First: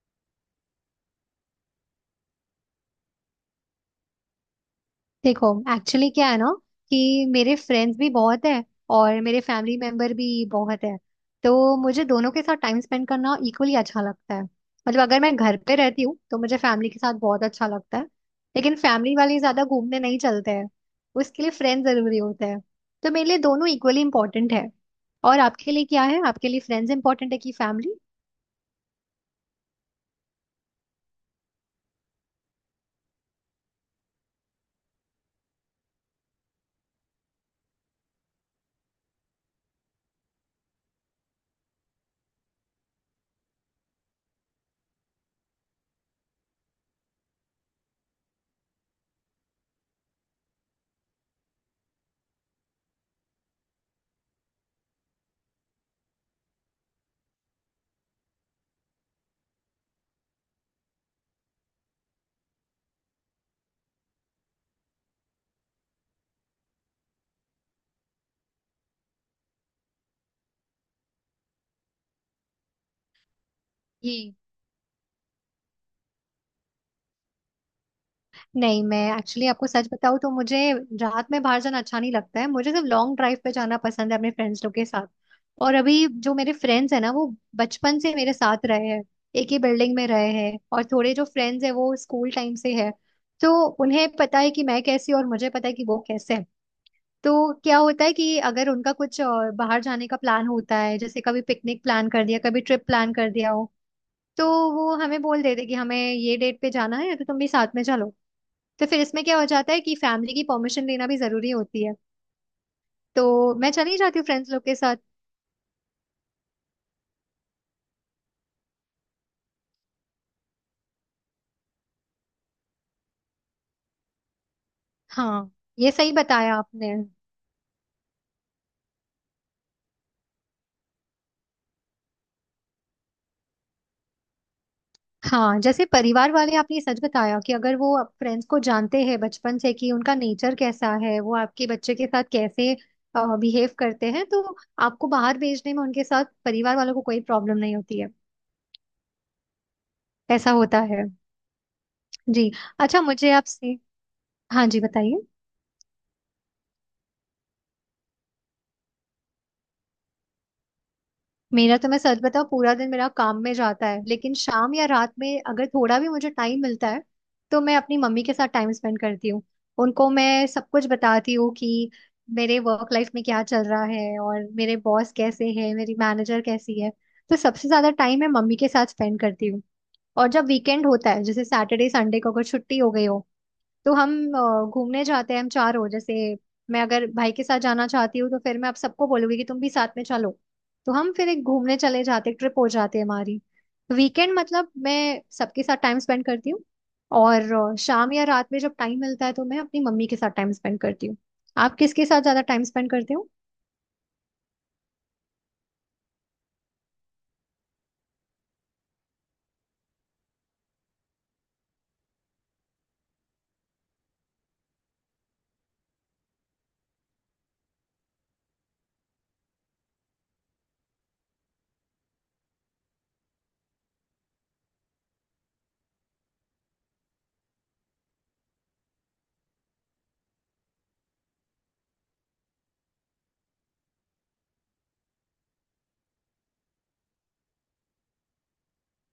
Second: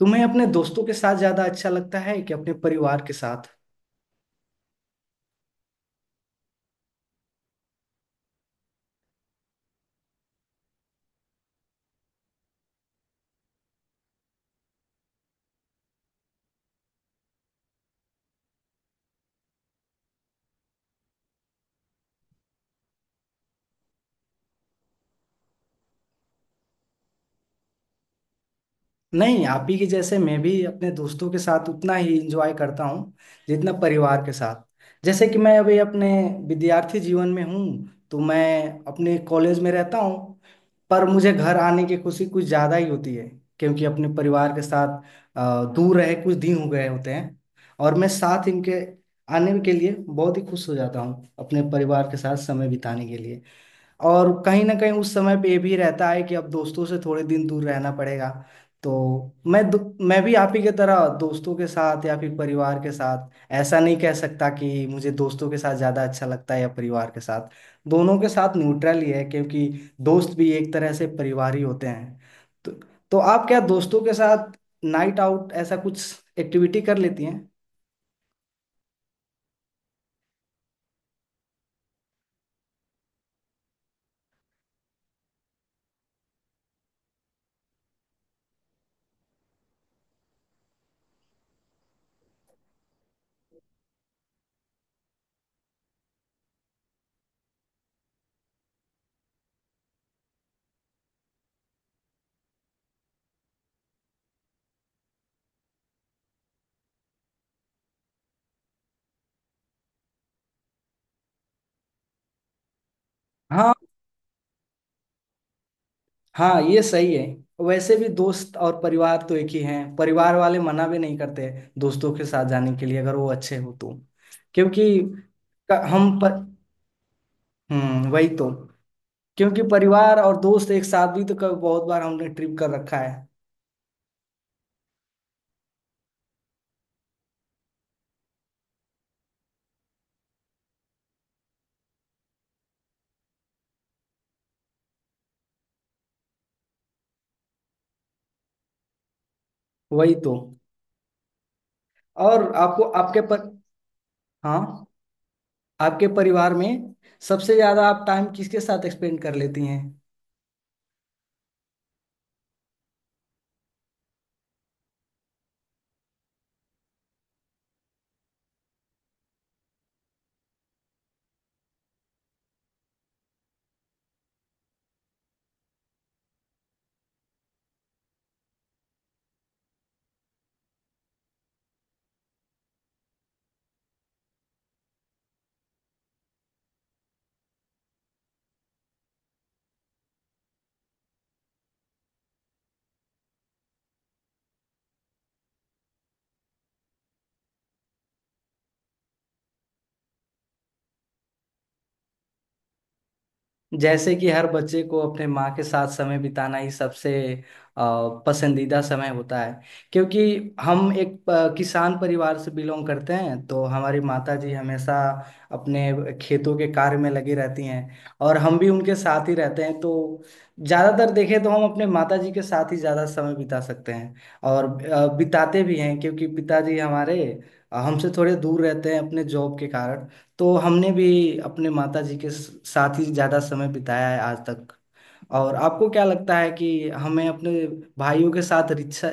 तुम्हें अपने दोस्तों के साथ ज्यादा अच्छा लगता है कि अपने परिवार के साथ। देखो। एक्चुअली क्या है ना कि मेरे फ्रेंड्स भी बहुत है और मेरे फैमिली मेंबर भी बहुत है। तो मुझे दोनों के साथ टाइम स्पेंड करना इक्वली अच्छा लगता है। मतलब अगर मैं घर पे रहती हूँ तो मुझे फैमिली के साथ बहुत अच्छा लगता है, लेकिन फैमिली वाले ज्यादा घूमने नहीं चलते हैं। उसके लिए फ्रेंड जरूरी होते हैं। तो मेरे लिए दोनों इक्वली इंपॉर्टेंट है। और आपके लिए क्या है? आपके लिए फ्रेंड्स इंपॉर्टेंट है कि फैमिली? नहीं, आप ही के जैसे मैं भी अपने दोस्तों के साथ उतना ही इंजॉय करता हूँ जितना परिवार के साथ। जैसे कि मैं अभी अपने विद्यार्थी जीवन में हूँ, तो मैं अपने कॉलेज में रहता हूँ, पर मुझे घर आने की खुशी कुछ ज्यादा ही होती है क्योंकि अपने परिवार के साथ दूर रहे कुछ दिन हो गए होते हैं, और मैं साथ इनके आने के लिए बहुत ही खुश हो जाता हूँ अपने परिवार के साथ समय बिताने के लिए। और कहीं ना कहीं उस समय पे ये भी रहता है कि अब दोस्तों से थोड़े दिन दूर रहना पड़ेगा। तो मैं दो- मैं भी आप ही की तरह दोस्तों के साथ या फिर परिवार के साथ, ऐसा नहीं कह सकता कि मुझे दोस्तों के साथ ज़्यादा अच्छा लगता है या परिवार के साथ। दोनों के साथ न्यूट्रल ही है, क्योंकि दोस्त भी एक तरह से परिवार ही होते हैं। तो, तो आप क्या दोस्तों के साथ नाइट आउट ऐसा कुछ एक्टिविटी कर लेती हैं? नहीं, मैं एक्चुअली आपको सच बताऊं तो मुझे रात में बाहर जाना अच्छा नहीं लगता है। मुझे सिर्फ लॉन्ग ड्राइव पे जाना पसंद है अपने फ्रेंड्स लोग के साथ। और अभी जो मेरे फ्रेंड्स हैं ना, वो बचपन से मेरे साथ रहे हैं, एक ही बिल्डिंग में रहे हैं, और थोड़े जो फ्रेंड्स हैं वो स्कूल टाइम से है। तो उन्हें पता है कि मैं कैसी हूं और मुझे पता है कि वो कैसे हैं। तो क्या होता है कि अगर उनका कुछ बाहर जाने का प्लान होता है, जैसे कभी पिकनिक प्लान कर दिया, कभी ट्रिप प्लान कर दिया हो, तो वो हमें बोल देते कि हमें ये डेट पे जाना है तो तुम भी साथ में चलो। तो फिर इसमें क्या हो जाता है कि फैमिली की परमिशन लेना भी जरूरी होती है। तो मैं हाँ। चली जाती हूँ फ्रेंड्स लोग के साथ। हाँ, ये सही है। वैसे भी दोस्त और परिवार तो एक ही हैं, परिवार वाले मना भी नहीं करते दोस्तों के साथ जाने के लिए अगर वो अच्छे हो तो। क्योंकि हाँ, ये सही हम पर। बताया आपने। हम्म, वही तो। क्योंकि परिवार और दोस्त एक साथ भी तो कभी, बहुत बार हमने ट्रिप कर रखा है। हाँ, जैसे परिवार वाले, आपने ये सच बताया कि अगर वो फ्रेंड्स को जानते हैं बचपन से कि उनका नेचर कैसा है, वो आपके बच्चे के साथ कैसे बिहेव करते हैं, तो आपको बाहर भेजने में उनके साथ परिवार वालों को कोई प्रॉब्लम नहीं होती है। वही तो। ऐसा होता है। जी। और आपको अच्छा, आपके मुझे पर। आपसे। हाँ जी, हाँ। बताइए। आपके परिवार में सबसे ज्यादा आप टाइम किसके साथ स्पेंड कर लेती हैं? मेरा तो, मैं सच बताऊं, पूरा दिन मेरा काम में जाता है, लेकिन शाम या रात में अगर थोड़ा भी मुझे टाइम मिलता है तो मैं अपनी मम्मी के साथ टाइम स्पेंड करती हूँ। उनको मैं सब कुछ बताती हूँ कि मेरे वर्क लाइफ में क्या चल रहा है और मेरे बॉस कैसे हैं, मेरी मैनेजर कैसी है। तो सबसे ज्यादा टाइम मैं मम्मी के साथ स्पेंड करती हूँ। और जब वीकेंड होता है, जैसे सैटरडे संडे को अगर छुट्टी हो गई हो, तो हम घूमने जाते हैं। हम चार हो जैसे, मैं अगर भाई के साथ जाना चाहती हूँ तो फिर मैं आप सबको बोलूंगी कि तुम भी साथ में चलो। तो हम फिर एक घूमने चले जाते, ट्रिप हो जाती है हमारी। वीकेंड मतलब मैं सबके साथ टाइम स्पेंड करती हूँ। और शाम या रात में जब टाइम मिलता है तो मैं अपनी मम्मी के साथ टाइम स्पेंड करती हूँ। आप किसके साथ ज्यादा टाइम स्पेंड करते हो? जैसे कि हर बच्चे को अपने माँ के साथ समय बिताना ही सबसे पसंदीदा समय होता है। क्योंकि हम एक किसान परिवार से बिलोंग करते हैं, तो हमारी माता जी हमेशा अपने खेतों के कार्य में लगी रहती हैं, और हम भी उनके साथ ही रहते हैं। तो ज़्यादातर देखें तो हम अपने माता जी के साथ ही ज़्यादा समय बिता सकते हैं, और बिताते भी हैं। क्योंकि पिताजी हमारे हमसे थोड़े दूर रहते हैं अपने जॉब के कारण। तो हमने भी अपने माता जी के साथ ही ज्यादा समय बिताया है आज तक। और आपको क्या लगता है कि हमें अपने भाइयों के साथ रिश्ता,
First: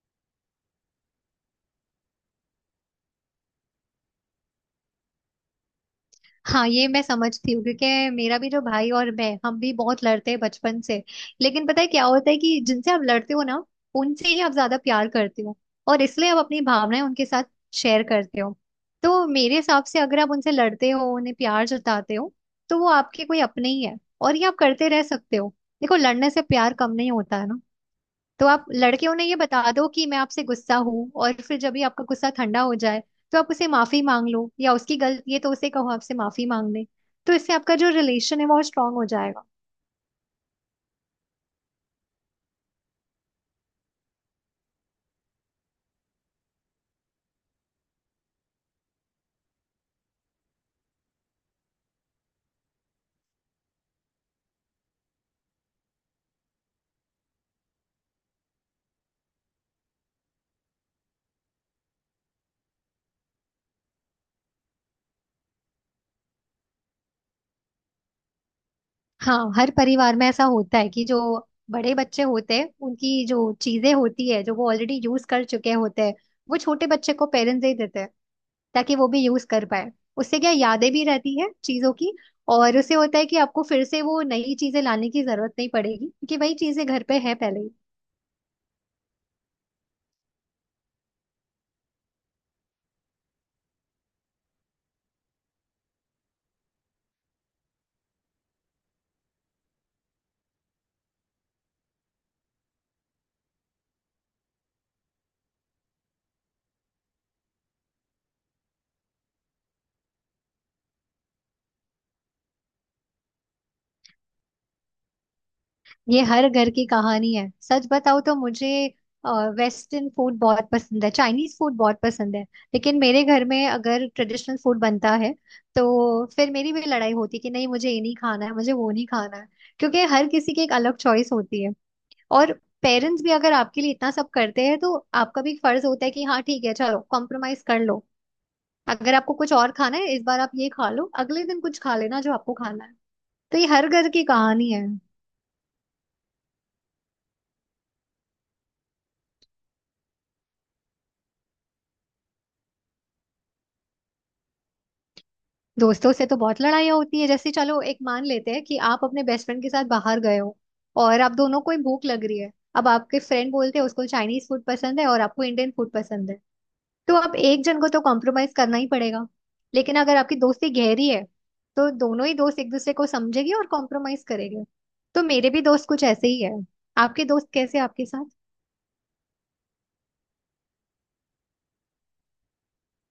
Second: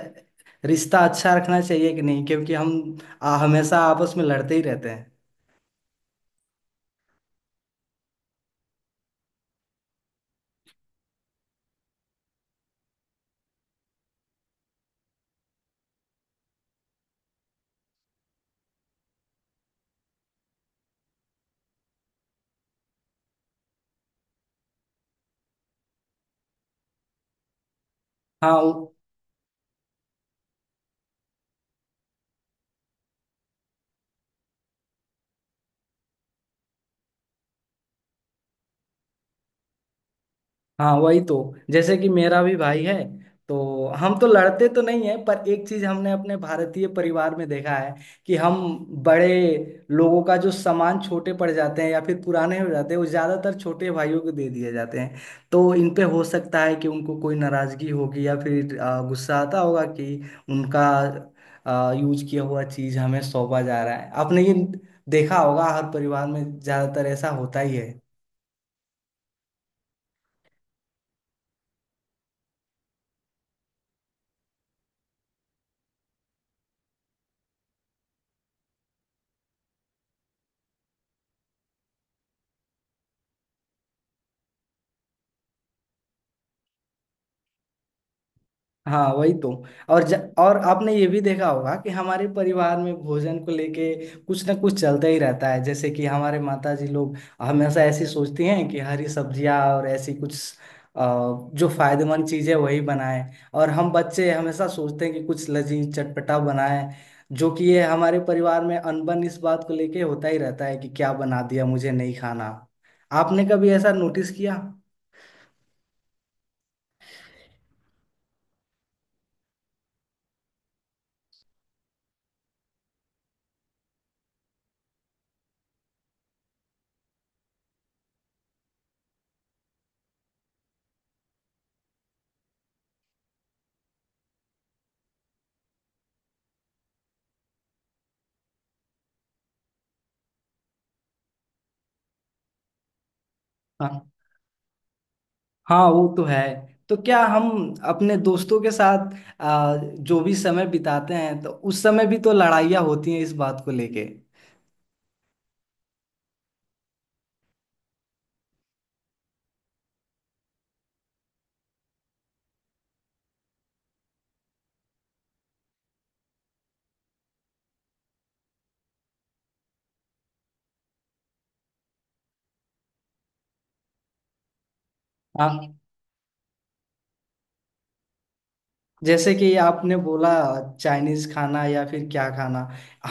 रिश्ता अच्छा रखना चाहिए कि नहीं, क्योंकि हम हमेशा आपस में लड़ते ही रहते हैं। हाँ, ये मैं समझती हूँ, क्योंकि मेरा भी जो भाई और मैं, हम भी बहुत लड़ते हैं बचपन से। लेकिन पता है क्या होता है कि जिनसे आप लड़ते हो ना, उनसे ही आप ज्यादा प्यार करते हो, और इसलिए आप अपनी भावनाएं उनके साथ शेयर करते हो। तो मेरे हिसाब से अगर आप उनसे लड़ते हो, उन्हें प्यार जताते हो, तो वो आपके कोई अपने ही है, और ये आप करते रह सकते हो। देखो, लड़ने से प्यार कम नहीं होता है ना। तो हाँ। आप लड़के उन्हें ये बता दो कि मैं आपसे गुस्सा हूँ, और फिर जब भी आपका गुस्सा ठंडा हो जाए तो आप उसे माफी मांग लो, या उसकी गलती है तो उसे कहो आपसे माफी मांग ले। तो इससे आपका जो रिलेशन है वो स्ट्रांग हो जाएगा। हाँ, वही तो। जैसे कि मेरा भी भाई है। तो हम तो लड़ते तो नहीं है, पर एक चीज हमने अपने भारतीय परिवार में देखा है कि हम बड़े लोगों का जो सामान छोटे पड़ जाते हैं या फिर पुराने हो जाते हैं, वो ज्यादातर छोटे भाइयों को दे दिए जाते हैं। तो इन पे हो सकता है कि उनको कोई नाराजगी होगी या फिर गुस्सा आता होगा कि उनका यूज किया हुआ चीज हमें सौंपा जा रहा है। आपने ये देखा होगा, हर परिवार में ज्यादातर ऐसा होता ही है। हाँ, हर परिवार में ऐसा होता है कि जो बड़े बच्चे होते हैं उनकी जो चीजें होती है, जो वो ऑलरेडी यूज कर चुके होते हैं, वो छोटे बच्चे को पेरेंट्स दे देते हैं, ताकि वो भी यूज कर पाए। उससे क्या, यादें भी रहती है चीजों की। और उससे होता है कि आपको फिर से वो नई चीजें लाने की जरूरत नहीं पड़ेगी, क्योंकि वही चीजें घर पे है पहले ही। हाँ, वही तो। और आपने ये भी देखा होगा कि हमारे परिवार में भोजन को लेके कुछ ना कुछ चलता ही रहता है। जैसे कि हमारे माता जी लोग हमेशा ऐसी सोचती हैं कि हरी सब्जियाँ और ऐसी कुछ अ, जो फायदेमंद चीज़ें वही बनाएं, और हम बच्चे हमेशा सोचते हैं कि कुछ लजीज चटपटा बनाएं। जो कि ये हमारे परिवार में अनबन इस बात को लेके होता ही रहता है कि क्या बना दिया, मुझे नहीं खाना। आपने कभी ऐसा नोटिस किया? ये हर घर की कहानी है। सच बताओ तो मुझे वेस्टर्न फूड बहुत पसंद है, चाइनीज फूड बहुत पसंद है। लेकिन मेरे घर में अगर ट्रेडिशनल फूड बनता है तो फिर मेरी भी लड़ाई होती है कि नहीं मुझे ये नहीं खाना है, मुझे वो नहीं खाना है, क्योंकि हर किसी की एक अलग चॉइस होती है। और पेरेंट्स भी अगर आपके लिए इतना सब करते हैं तो आपका भी फर्ज होता है कि हाँ ठीक है, चलो कॉम्प्रोमाइज कर लो। अगर आपको कुछ और खाना है, इस बार आप ये खा लो, अगले दिन कुछ खा लेना जो आपको खाना है। तो ये हर हाँ। घर की कहानी है। हाँ, वो तो है। तो क्या हम अपने दोस्तों के साथ जो भी समय बिताते हैं, तो उस समय भी तो लड़ाइयाँ होती हैं इस बात को लेके? दोस्तों से तो बहुत लड़ाइयाँ होती है। जैसे चलो एक मान लेते हैं कि आप अपने बेस्ट फ्रेंड के साथ बाहर गए हो, और आप दोनों को ही भूख लग रही है। अब आपके फ्रेंड बोलते हैं, उसको चाइनीज फूड पसंद है और आपको इंडियन फूड पसंद है। तो आप एक जन को तो कॉम्प्रोमाइज करना ही पड़ेगा। लेकिन अगर आपकी दोस्ती गहरी है तो दोनों ही दोस्त एक दूसरे को समझेंगे और कॉम्प्रोमाइज करेंगे। तो मेरे भी हाँ। दोस्त कुछ ऐसे ही है। आपके दोस्त कैसे हैं आपके साथ? जैसे कि आपने बोला चाइनीज खाना या फिर क्या खाना,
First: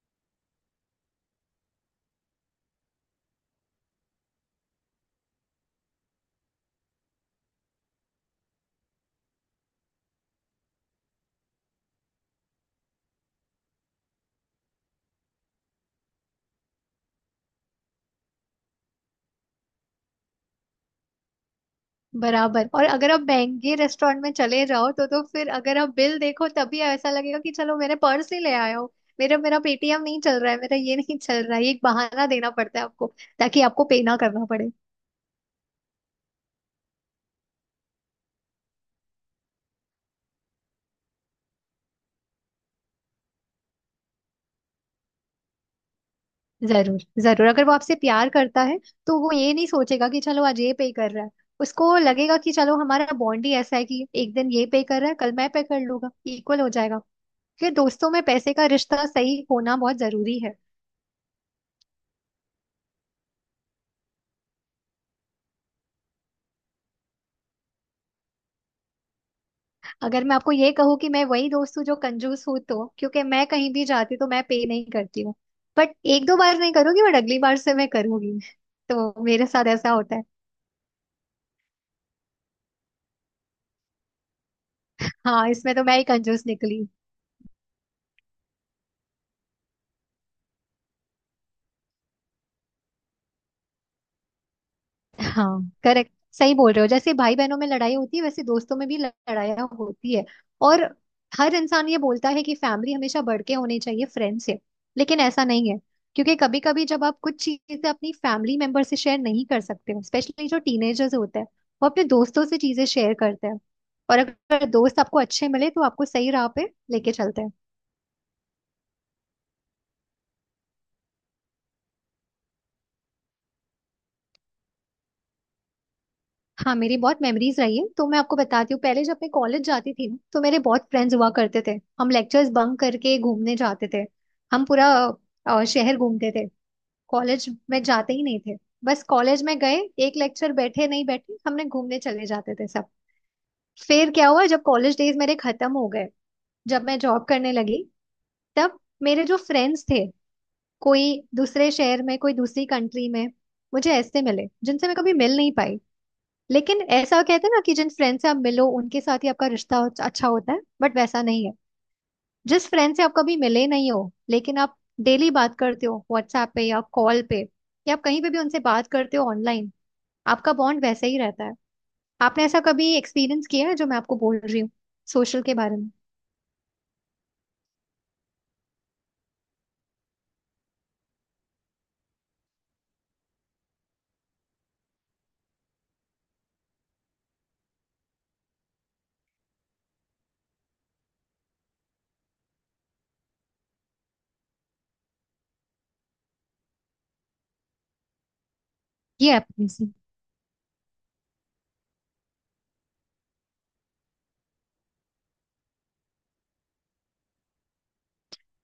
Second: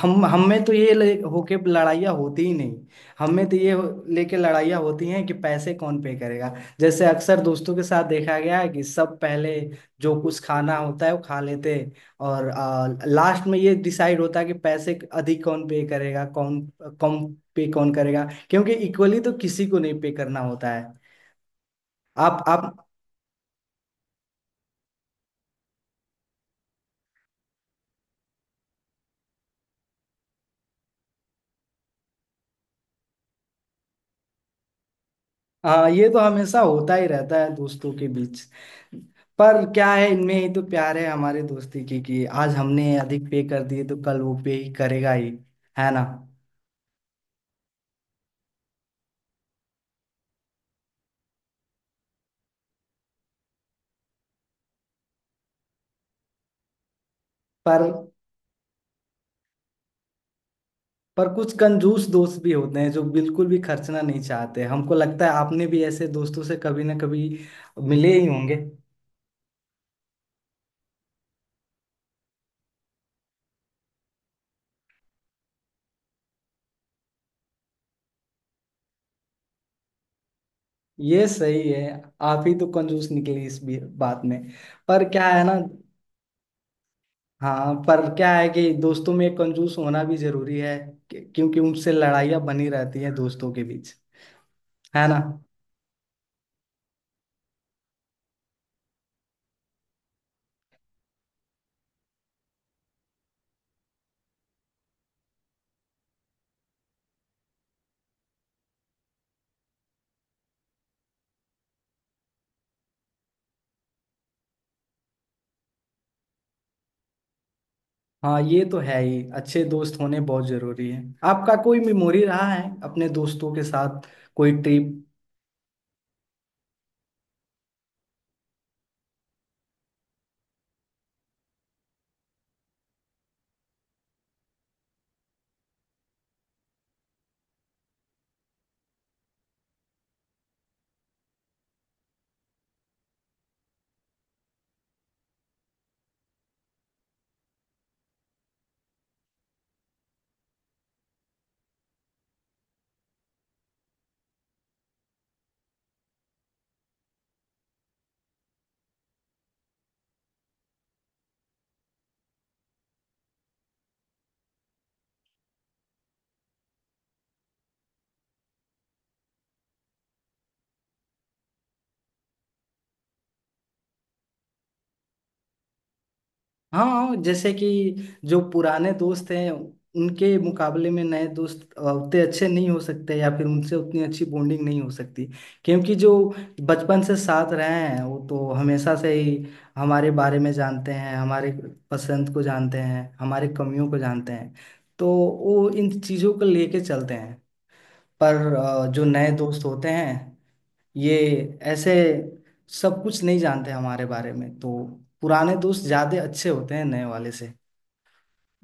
हम में तो ये ले होके लड़ाइयाँ होती ही नहीं। हम में तो ये लेके लड़ाइयाँ होती हैं कि पैसे कौन पे करेगा। जैसे अक्सर दोस्तों के साथ देखा गया है कि सब पहले जो कुछ खाना होता है वो खा लेते हैं, और लास्ट में ये डिसाइड होता है कि पैसे अधिक कौन पे करेगा, कौन कम पे कौन करेगा। क्योंकि इक्वली तो किसी को नहीं पे करना होता है। आप बराबर। आप और अगर आप महंगे रेस्टोरेंट में चले जाओ तो फिर अगर आप बिल देखो तभी ऐसा लगेगा कि चलो मेरे पर्स ही ले आए हो। मेरा मेरा पेटीएम नहीं चल रहा है, मेरा ये नहीं चल रहा है, ये एक बहाना देना पड़ता है आपको ताकि आपको पे ना करना पड़े। हाँ, ये तो हमेशा होता ही रहता है दोस्तों के बीच। पर क्या है, इनमें ही तो प्यार है हमारे दोस्ती की, कि आज हमने अधिक पे कर दिए तो कल वो पे ही करेगा ही, है ना? जरूर जरूर, अगर वो आपसे प्यार करता है तो वो ये नहीं सोचेगा कि चलो आज ये पे कर रहा है। उसको लगेगा कि चलो हमारा बॉन्ड ही ऐसा है कि एक दिन ये पे कर रहा है, कल मैं पे कर लूंगा, इक्वल हो जाएगा। फिर पर दोस्तों में पैसे का रिश्ता सही होना बहुत जरूरी है। पर कुछ कंजूस दोस्त भी होते हैं जो बिल्कुल भी खर्चना नहीं चाहते। हमको लगता है आपने भी ऐसे दोस्तों से कभी ना कभी मिले ही होंगे। अगर मैं आपको ये कहूँ कि मैं वही दोस्त हूँ जो कंजूस हूँ, तो क्योंकि मैं कहीं भी जाती तो मैं पे नहीं करती हूँ। बट एक दो बार नहीं करूंगी, बट अगली बार से मैं करूंगी। तो मेरे साथ ऐसा होता है। ये सही है, आप ही तो कंजूस निकले इस बात में। पर क्या है हाँ, ना। इसमें तो मैं ही कंजूस निकली। हाँ, पर क्या है कि दोस्तों में कंजूस होना भी जरूरी है। क्योंकि उनसे लड़ाइयाँ बनी रहती हैं दोस्तों के बीच, है ना? हाँ, करेक्ट। सही बोल रहे हो, जैसे भाई बहनों में लड़ाई होती है वैसे दोस्तों में भी लड़ाइयाँ होती है। और हर इंसान ये बोलता है कि फैमिली हमेशा बढ़ के होनी चाहिए फ्रेंड से, लेकिन ऐसा नहीं है। क्योंकि कभी कभी जब आप कुछ चीजें अपनी फैमिली मेंबर से शेयर नहीं कर सकते हो, स्पेशली जो टीनेजर्स होते हैं, वो अपने दोस्तों से चीजें शेयर करते हैं। और अगर दोस्त आपको अच्छे मिले तो आपको सही राह पे लेके चलते हैं। हाँ, ये तो है ही, अच्छे दोस्त होने बहुत जरूरी है। आपका कोई मेमोरी रहा है अपने दोस्तों के साथ, कोई ट्रिप? हाँ, मेरी बहुत मेमोरीज रही है तो मैं आपको बताती हूँ। पहले जब मैं कॉलेज जाती थी ना, तो मेरे बहुत फ्रेंड्स हुआ करते थे। हम लेक्चर्स बंक करके घूमने जाते थे। हम पूरा शहर घूमते थे। कॉलेज में जाते ही नहीं थे। बस कॉलेज में गए, एक लेक्चर बैठे नहीं बैठे, हमने घूमने चले जाते थे सब। फिर क्या हुआ, जब कॉलेज डेज मेरे खत्म हो गए, जब मैं जॉब करने लगी, तब मेरे जो फ्रेंड्स थे, कोई दूसरे शहर में, कोई दूसरी कंट्री में, मुझे ऐसे मिले जिनसे मैं कभी मिल नहीं पाई। लेकिन ऐसा कहते हैं ना कि जिन फ्रेंड से आप मिलो उनके साथ ही आपका रिश्ता अच्छा होता है, बट वैसा नहीं है। जिस फ्रेंड से आप कभी मिले नहीं हो, लेकिन आप डेली बात करते हो व्हाट्सएप पे या कॉल पे, या आप कहीं पे भी उनसे बात करते हो ऑनलाइन, आपका बॉन्ड वैसे ही रहता है। आपने ऐसा कभी एक्सपीरियंस किया है जो मैं आपको बोल रही हूँ सोशल के बारे में? हाँ। हाँ, जैसे कि जो पुराने दोस्त हैं उनके मुकाबले में नए दोस्त उतने अच्छे नहीं हो सकते, या फिर उनसे उतनी अच्छी बॉन्डिंग नहीं हो सकती। क्योंकि जो बचपन से साथ रहे हैं वो तो हमेशा से ही हमारे बारे में जानते हैं, हमारे पसंद को जानते हैं, हमारे कमियों को जानते हैं। तो वो इन चीज़ों को लेके चलते हैं। पर जो नए ये दोस्त है। होते हैं ये ऐसे सब कुछ नहीं जानते हमारे बारे में। तो पुराने दोस्त ज्यादा अच्छे होते हैं नए वाले से।